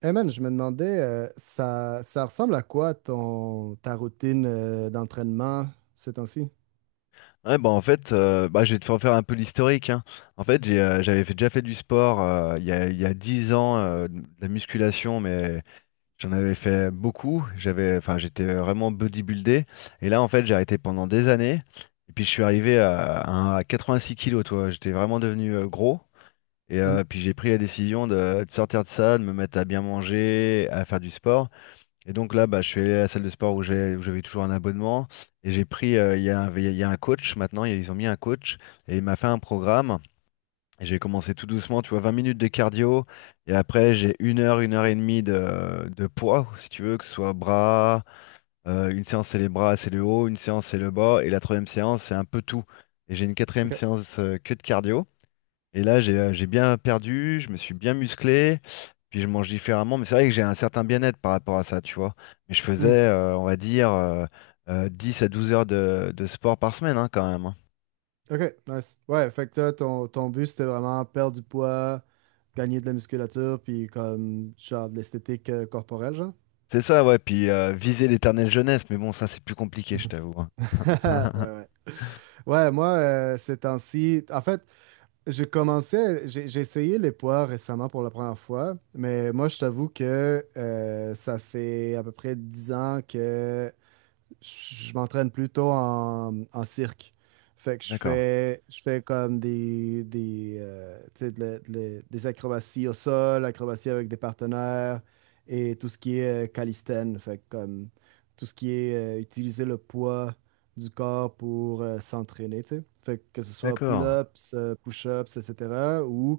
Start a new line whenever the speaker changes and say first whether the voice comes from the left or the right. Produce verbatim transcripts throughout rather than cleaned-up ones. right: Hey man, je me demandais, euh, ça, ça ressemble à quoi ton, ta routine euh, d'entraînement ces temps-ci?
left: Ouais, bah en fait, euh, bah, je vais te faire faire un peu l'historique, hein. En fait, j'ai, euh, j'avais fait- déjà fait du sport euh, il y a, il y a dix ans, euh, de la musculation, mais j'en avais fait beaucoup. J'avais, enfin, j'étais vraiment bodybuildé. Et là, en fait, j'ai arrêté pendant des années. Et puis, je suis arrivé à, à- un- à 86 kilos, toi. J'étais vraiment devenu euh, gros. Et
right: Mhm.
left: euh, puis, j'ai pris la décision de, de sortir de ça, de me mettre à bien manger, à faire du sport. Et donc là, bah, je suis allé à la salle de sport où j'ai- où j'avais toujours un abonnement. Et j'ai pris, euh, il y a un, il y a un coach maintenant, ils ont mis un coach. Et il m'a fait un programme. Et j'ai commencé tout doucement, tu vois, vingt minutes de cardio. Et après, j'ai une heure, une heure et demie de, de poids, si tu veux, que ce soit bras. euh, une séance, c'est les bras, c'est le haut. Une séance, c'est le bas. Et la troisième séance, c'est un peu tout. Et j'ai une quatrième
right: OK.
left: séance, euh, que de cardio. Et là, j'ai euh, j'ai bien perdu, je me suis bien musclé, puis je mange différemment. Mais c'est vrai que j'ai un certain bien-être par rapport à ça, tu vois. Mais je faisais,
right: Mhm.
left: euh, on va dire, euh, euh, dix à douze heures de, de sport par semaine, hein, quand même, hein.
right: OK, nice. Ouais, fait que toi, ton, ton but, c'était vraiment perdre du poids, gagner de la musculature, puis comme genre de l'esthétique euh, corporelle, genre?
left: C'est ça, ouais. Puis euh, viser l'éternelle jeunesse, mais bon, ça, c'est plus compliqué, je
right: Mhm.
left: t'avoue, hein.
right: Ouais, ouais. Ouais, moi, euh, ces temps-ci, en fait, j'ai commencé, j'ai j'ai essayé les poids récemment pour la première fois, mais moi, je t'avoue que euh, ça fait à peu près dix ans que je m'entraîne plutôt en, en cirque. Fait que je
left: D'accord,
right: fais, je fais comme des, des, euh, tu sais, de la- de la- des acrobaties au sol, acrobaties avec des partenaires et tout ce qui est euh, calistène. Fait que comme tout ce qui est euh, utiliser le poids du corps pour euh, s'entraîner, tu sais. Fait que, que ce soit
left: d'accord.
right: pull-ups, euh, push-ups, et cetera ou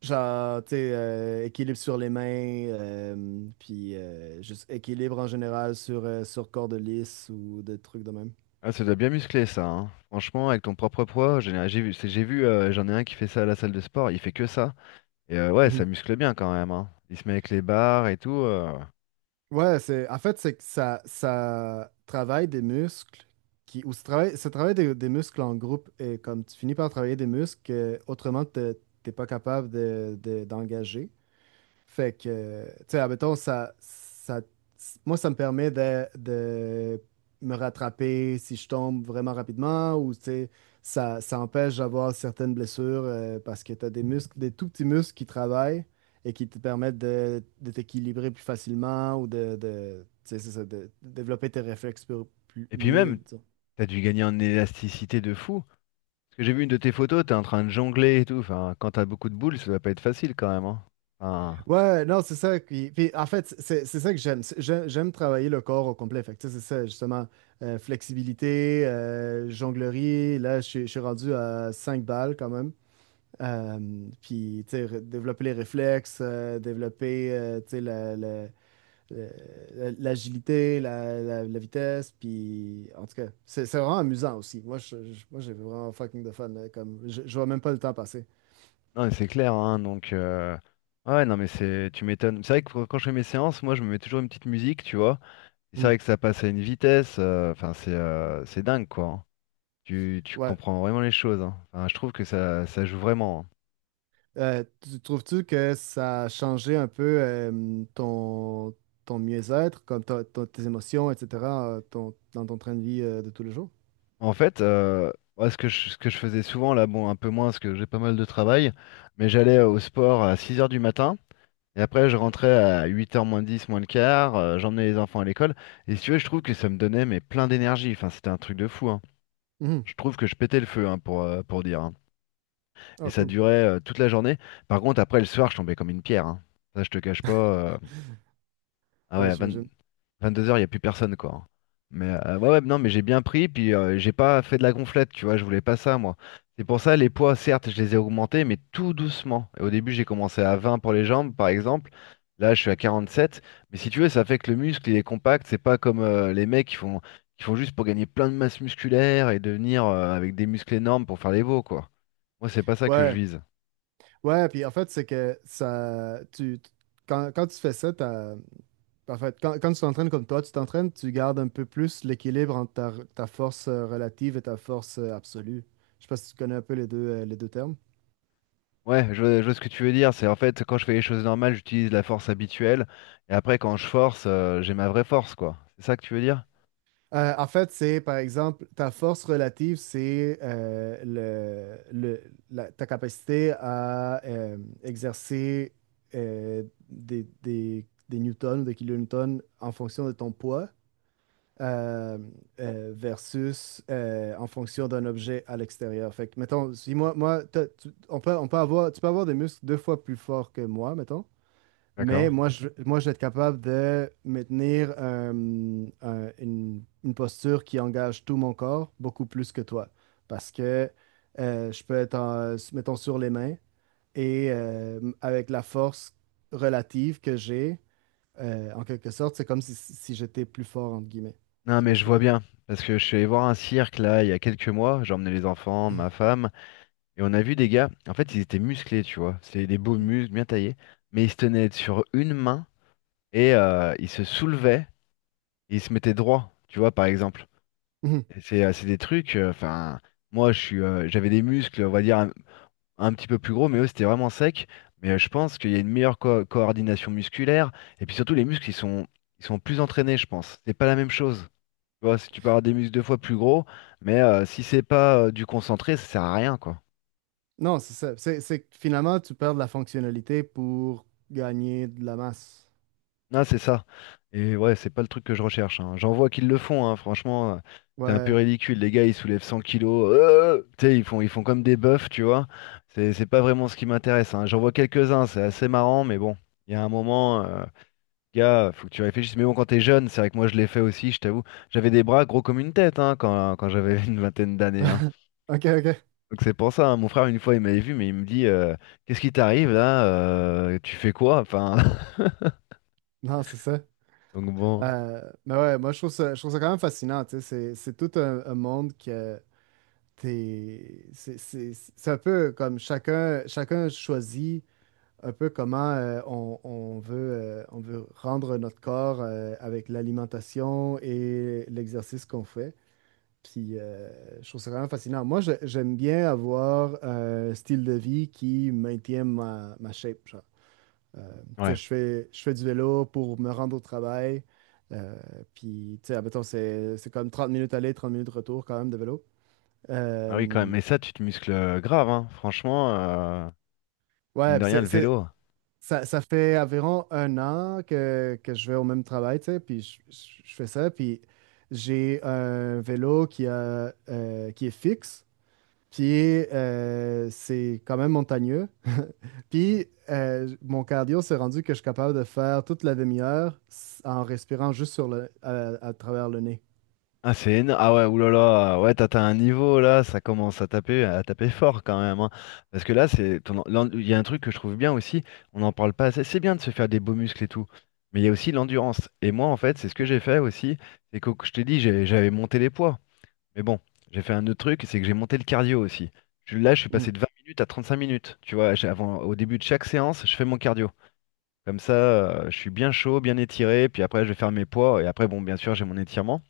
right: genre, tu sais, euh, équilibre sur les mains, euh, puis euh, juste équilibre en général sur, euh, sur corde lisse ou des trucs de même.
left: Ah, ça doit bien muscler, ça, hein. Franchement, avec ton propre poids, j'ai j'ai vu, c'est- j'ai vu, euh, j'en ai un qui fait ça à la salle de sport, il fait que ça. Et euh, ouais, ça
right: Mhm.
left: muscle bien quand même, hein. Il se met avec les barres et tout. euh.
right: Ouais, c'est, en fait, c'est que ça, ça travaille des muscles qui, ou ça travaille, ça travaille des, des muscles en groupe et comme tu finis par travailler des muscles que autrement, t'es t'es pas capable de, de- d'engager. Fait que, euh, tu sais, admettons, ça, ça, moi, ça me permet de, de me rattraper si je tombe vraiment rapidement ou, tu sais, ça, ça empêche d'avoir certaines blessures euh, parce que tu as des muscles, des tout petits muscles qui travaillent et qui te permettent de, de t'équilibrer plus facilement ou de, de, tu sais, c'est ça, de, de développer tes réflexes plus, plus-
left: Et puis
right: mieux,
left: même,
right: disons.
left: t'as dû gagner en élasticité de fou. Parce que j'ai vu une de tes photos, t'es en train de jongler et tout. Enfin, quand t'as beaucoup de boules, ça doit pas être facile quand même, hein. Enfin,
right: Ouais, non, c'est ça. qui- Puis, en fait, c'est c'est ça que j'aime. C'est- j'ai- J'aime travailler le corps au complet. Fait que, tu sais, c'est ça, justement. euh, flexibilité, euh, jonglerie. Là, je suis je suis rendu à cinq balles quand même. Euh, puis, tu sais, re- développer les réflexes, euh, développer, euh, tu sais, la- la- la- l'agilité, la, la- la vitesse. Puis, en tout cas, c'est c'est vraiment amusant aussi. Moi, je- je- moi, j'ai vraiment fucking de fun là, comme, je, je vois même pas le temps passer.
left: non, mais c'est clair, hein. Donc, euh, ouais, non, mais c'est, tu m'étonnes. C'est vrai que quand je fais mes séances, moi, je me mets toujours une petite musique, tu vois. Et c'est
right: Hmm.
left: vrai que ça passe à une vitesse. euh, Enfin, c'est, euh, c'est dingue, quoi, hein. Tu, tu
right: Ouais.
left: comprends vraiment les choses, hein. Enfin, je trouve que ça, ça joue vraiment, hein.
right: Euh, tu trouves-tu que ça a changé un peu euh, ton, ton mieux-être, comme ta- ta- tes émotions, et cetera, euh, ton- dans ton train de vie euh, de tous les jours?
left: En fait, euh, moi, ce que je, ce que je faisais souvent, là, bon, un peu moins, parce que j'ai pas mal de travail, mais j'allais au sport à six heures du matin. Et après, je rentrais à huit heures moins dix moins le quart, euh, j'emmenais les enfants à l'école. Et si tu veux, je trouve que ça me donnait mais plein d'énergie. Enfin, c'était un truc de fou, hein.
right: Mhm.
left: Je trouve que je pétais le feu, hein, pour, euh, pour dire, hein. Et
right: Ah,
left: ça
right: cool.
left: durait euh, toute la journée. Par contre, après, le soir, je tombais comme une pierre, hein. Ça, je te cache pas. euh, Ah ouais,
right: Ouais,
left: à vingt
right: j'imagine.
left: vingt-deux heures, il n'y a plus personne, quoi. Mais euh, ouais, ouais, non, mais j'ai bien pris, puis euh, j'ai pas fait de la gonflette, tu vois, je voulais pas ça, moi. C'est pour ça, les poids, certes, je les ai augmentés, mais tout doucement. Et au début, j'ai commencé à vingt pour les jambes, par exemple. Là, je suis à quarante-sept. Mais si tu veux, ça fait que le muscle, il est compact. C'est pas comme euh, les mecs qui font, qui font juste pour gagner plein de masse musculaire et devenir euh, avec des muscles énormes pour faire les veaux, quoi. Moi, c'est pas ça que je
right: Ouais,
left: vise.
right: ouais, puis en fait, c'est que ça, tu, tu- quand, quand tu fais ça, t'as- en fait, quand, quand tu t'entraînes comme toi, tu t'entraînes, tu gardes un peu plus l'équilibre entre ta, ta force euh, relative et ta force euh, absolue. Je sais pas si tu connais un peu les deux, euh, les deux termes.
left: Ouais, je, vois je vois ce que tu veux dire. C'est en fait, quand je fais les choses normales, j'utilise la force habituelle. Et après, quand je force, euh, j'ai ma vraie force, quoi. C'est ça que tu veux dire?
right: Euh, en fait, c'est par exemple, ta force relative, c'est euh, le, le- la- ta capacité à euh, exercer euh, des, des, des newtons ou des kilonewtons en fonction de ton poids euh, euh, versus euh, en fonction d'un objet à l'extérieur. Fait que, mettons, si moi, moi t'as- tu, on peut, on peut avoir, tu peux avoir des muscles deux fois plus forts que moi, mettons, mais
left: D'accord.
right: moi, je, moi, je vais être capable de maintenir euh, un- une, une posture qui engage tout mon corps beaucoup plus que toi. Parce que euh, je peux être, en- mettons, sur les mains et euh, avec la force relative que j'ai, euh, en quelque sorte, c'est comme si, si j'étais plus fort, entre guillemets.
left: Non,
right: Tu
left: mais
right: vois ce
left: je
right: que je
left: vois
right: veux dire?
left: bien. Parce que je suis allé voir un cirque, là, il y a quelques mois. J'ai emmené les enfants, ma femme. Et on a vu des gars. En fait, ils étaient musclés, tu vois. C'était des beaux
right: Mm.
left: muscles, bien taillés. Mais ils se tenaient sur une main. Et euh, ils se soulevaient. Et ils se mettaient droit, tu vois, par exemple.
right: Mhm.
left: Et C'est euh, c'est des trucs. euh, Enfin, moi, je suis, euh, j'avais des muscles, on va dire, un petit peu plus gros, mais eux, c'était vraiment sec. Mais euh, je pense qu'il y a une meilleure co- coordination musculaire. Et puis surtout, les muscles, ils sont, ils sont plus entraînés, je pense. C'est pas la même chose. Tu vois, si tu peux avoir des muscles deux fois plus gros, mais euh, si c'est pas euh, du concentré, ça sert à rien, quoi.
right: Non, c'est ça. C'est c'est que finalement, tu perds de la fonctionnalité pour gagner de la masse.
left: Non, c'est ça. Et ouais, c'est pas le truc que je recherche, hein. J'en vois qu'ils le font, hein, franchement. euh, C'est un peu
right: Ouais.
left: ridicule, les gars, ils soulèvent 100 kilos, euh, tu sais, ils font, ils font comme des bœufs, tu vois. C'est c'est pas vraiment ce qui m'intéresse, hein. J'en vois quelques-uns, c'est assez marrant, mais bon, il y a un moment. euh, Gars, faut que tu réfléchisses. Mais bon, quand t'es jeune, c'est vrai que moi je l'ai fait aussi, je t'avoue. J'avais des bras gros comme une tête, hein, quand, quand j'avais une vingtaine d'années, hein.
right: OK, OK.
left: Donc c'est pour ça, hein. Mon frère, une fois, il m'avait vu, mais il me dit, euh, Qu'est-ce qui t'arrive là? Euh, Tu fais quoi? Enfin,
right: Non, c'est ça.
left: donc bon.
right: Euh, mais ouais, moi je trouve ça, je trouve ça quand même fascinant, tu sais, c'est c'est tout un, un monde que t'es, c'est c'est- c'est un peu comme chacun, chacun choisit un peu comment euh, on, on veut, euh, on veut rendre notre corps euh, avec l'alimentation et l'exercice qu'on fait. Puis euh, je trouve ça quand même fascinant. Moi je- j'aime bien avoir un style de vie qui maintient ma, ma shape, euh, tu sais,
left: Ouais.
right: je fais, je fais du vélo pour me rendre au travail. Euh, puis, tu sais, admettons, c'est, c'est comme trente minutes aller, trente minutes retour quand même de vélo.
left: Ah oui, quand même.
right: Euh,
left: Mais ça, tu te muscles euh, grave, hein. Franchement, euh, mine
right: ouais,
left: de
right: puis
left: rien,
right: c'est,
left: le
right: c'est-
left: vélo.
right: ça, ça fait environ un an que, que je vais au même travail, tu sais, puis je, je- je fais ça. Puis j'ai un vélo qui a, euh, qui est fixe. Puis euh, c'est quand même montagneux. Puis euh, mon cardio s'est rendu que je suis capable de faire toute la demi-heure s- en respirant juste sur le, à, à travers le nez.
left: Ah, c'est énorme. Ah ouais, oulala. Ouais, t'as t'as un niveau là, ça commence à taper, à taper fort quand même, hein. Parce que là, c'est ton en- l'en- il y a un truc que je trouve bien aussi, on n'en parle pas assez. C'est bien de se faire des beaux muscles et tout, mais il y a aussi l'endurance. Et moi, en fait, c'est ce que j'ai fait aussi. C'est que je t'ai dit, j'ai- j'avais monté les poids. Mais bon, j'ai fait un autre truc, c'est que j'ai monté le cardio aussi. Je- Là, je suis passé
right: Mhm.
left: de vingt minutes à trente cinq minutes. Tu vois, j'ai- avant, au début de chaque séance, je fais mon cardio. Comme ça, euh, je suis bien chaud, bien étiré, puis après, je vais faire mes poids. Et après, bon, bien sûr, j'ai mon étirement.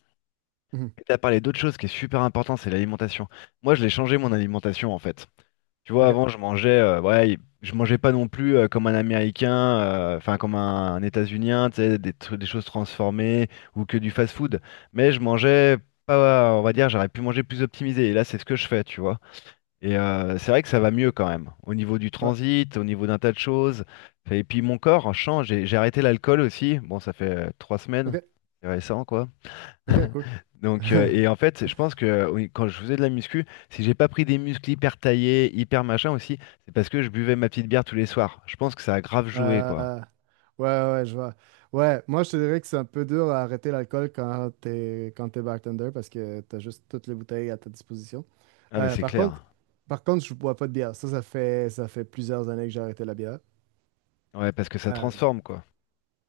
right: Mhm.
left: Tu as parlé d'autre chose qui est super important, c'est l'alimentation. Moi, je l'ai changé mon alimentation en fait. Tu vois,
right: OK.
left: avant, je mangeais, euh, ouais, je mangeais pas non plus euh, comme un Américain, euh, enfin comme un, États-Unien, tu sais, des, tru- des choses transformées ou que du fast-food. Mais je mangeais pas, on va dire, j'aurais pu manger plus optimisé. Et là, c'est ce que je fais, tu vois. Et euh, c'est vrai que ça va mieux quand même, au niveau du
right: Ouais.
left: transit, au niveau d'un tas de choses. Et puis mon corps change. J'ai j'ai arrêté l'alcool aussi. Bon, ça fait euh, trois semaines,
right: OK.
left: c'est récent, quoi.
right: OK, cool.
left: Donc, euh, et en fait, je pense que oui, quand je faisais de la muscu, si j'ai pas pris des muscles hyper taillés, hyper machin aussi, c'est parce que je buvais ma petite bière tous les soirs. Je pense que ça a grave joué, quoi.
right: Euh, ouais, ouais, ouais, je vois. Ouais, moi, je te dirais que c'est un peu dur à arrêter l'alcool quand t'es, quand t'es bartender parce que t'as juste toutes les bouteilles à ta disposition.
left: Ah, mais
right: Euh,
left: c'est
right: par contre,
left: clair.
right: par contre, je bois pas de bière. Ça, ça fait, ça fait plusieurs années que j'ai arrêté la bière.
left: Ouais, parce que ça
right: Euh,
left: transforme, quoi.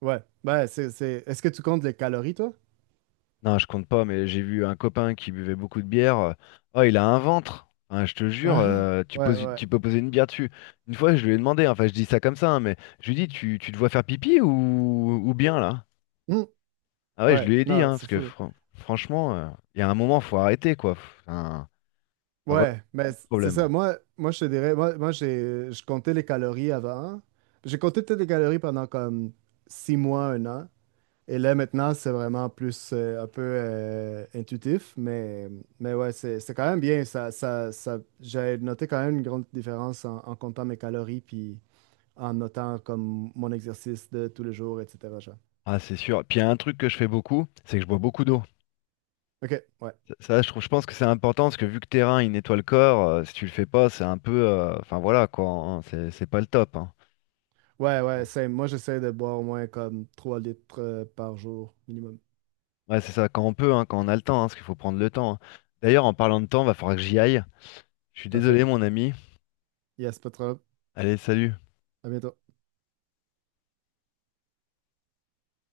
right: ouais, ouais, c'est, c'est... Est-ce que tu comptes les calories, toi?
left: Non, je compte pas, mais j'ai vu un copain qui buvait beaucoup de bière. euh, Oh, il a un ventre. Hein, je te jure,
right: Ah,
left: euh, tu
right: ouais,
left: poses,
right: ouais.
left: tu peux poser une bière dessus. Une fois, je lui ai demandé, hein, enfin, je dis ça comme ça, hein, mais je lui ai dit, tu, tu te vois faire pipi ou, ou bien là?
right: Hmm,
left: Ah ouais, je
right: ouais,
left: lui ai dit,
right: non,
left: hein,
right: c'est
left: parce que
right: fou.
left: fran- franchement, euh, il y a un moment, faut arrêter, quoi. Enfin, ah, voilà,
right: Ouais,
left: c'est un
right: mais
left: autre
right: c- c'est ça.
left: problème.
right: Moi, moi, je te dirais, moi, moi j'ai, je comptais les calories avant. J'ai compté peut-être les calories pendant comme six mois, un an. Et là, maintenant, c'est vraiment plus euh, un peu euh, intuitif. Mais, mais ouais, c'est c'est quand même bien. Ça, ça, ça, j'ai noté quand même une grande différence en, en comptant mes calories puis en notant comme mon exercice de tous les jours, et cetera genre.
left: Ah, c'est sûr. Puis il y a un truc que je fais beaucoup, c'est que je bois beaucoup d'eau.
right: OK, ouais.
left: Ça, ça, je trouve, je pense que c'est important parce que vu que terrain, il nettoie le corps, euh, si tu le fais pas, c'est un peu. euh, Enfin voilà, quoi, hein, c'est c'est pas le top, hein.
right: Ouais, ouais,
left: Bon.
right: c'est, moi, j'essaie de boire au moins comme trois litres euh, par jour minimum.
left: Ouais, c'est ça, quand on peut, hein, quand on a le temps, hein, parce qu'il faut prendre le temps, hein. D'ailleurs, en parlant de temps, va falloir que j'y aille. Je suis
right: Parfait.
left: désolé, mon ami.
right: Yes, pas trop.
left: Allez, salut.
right: À bientôt.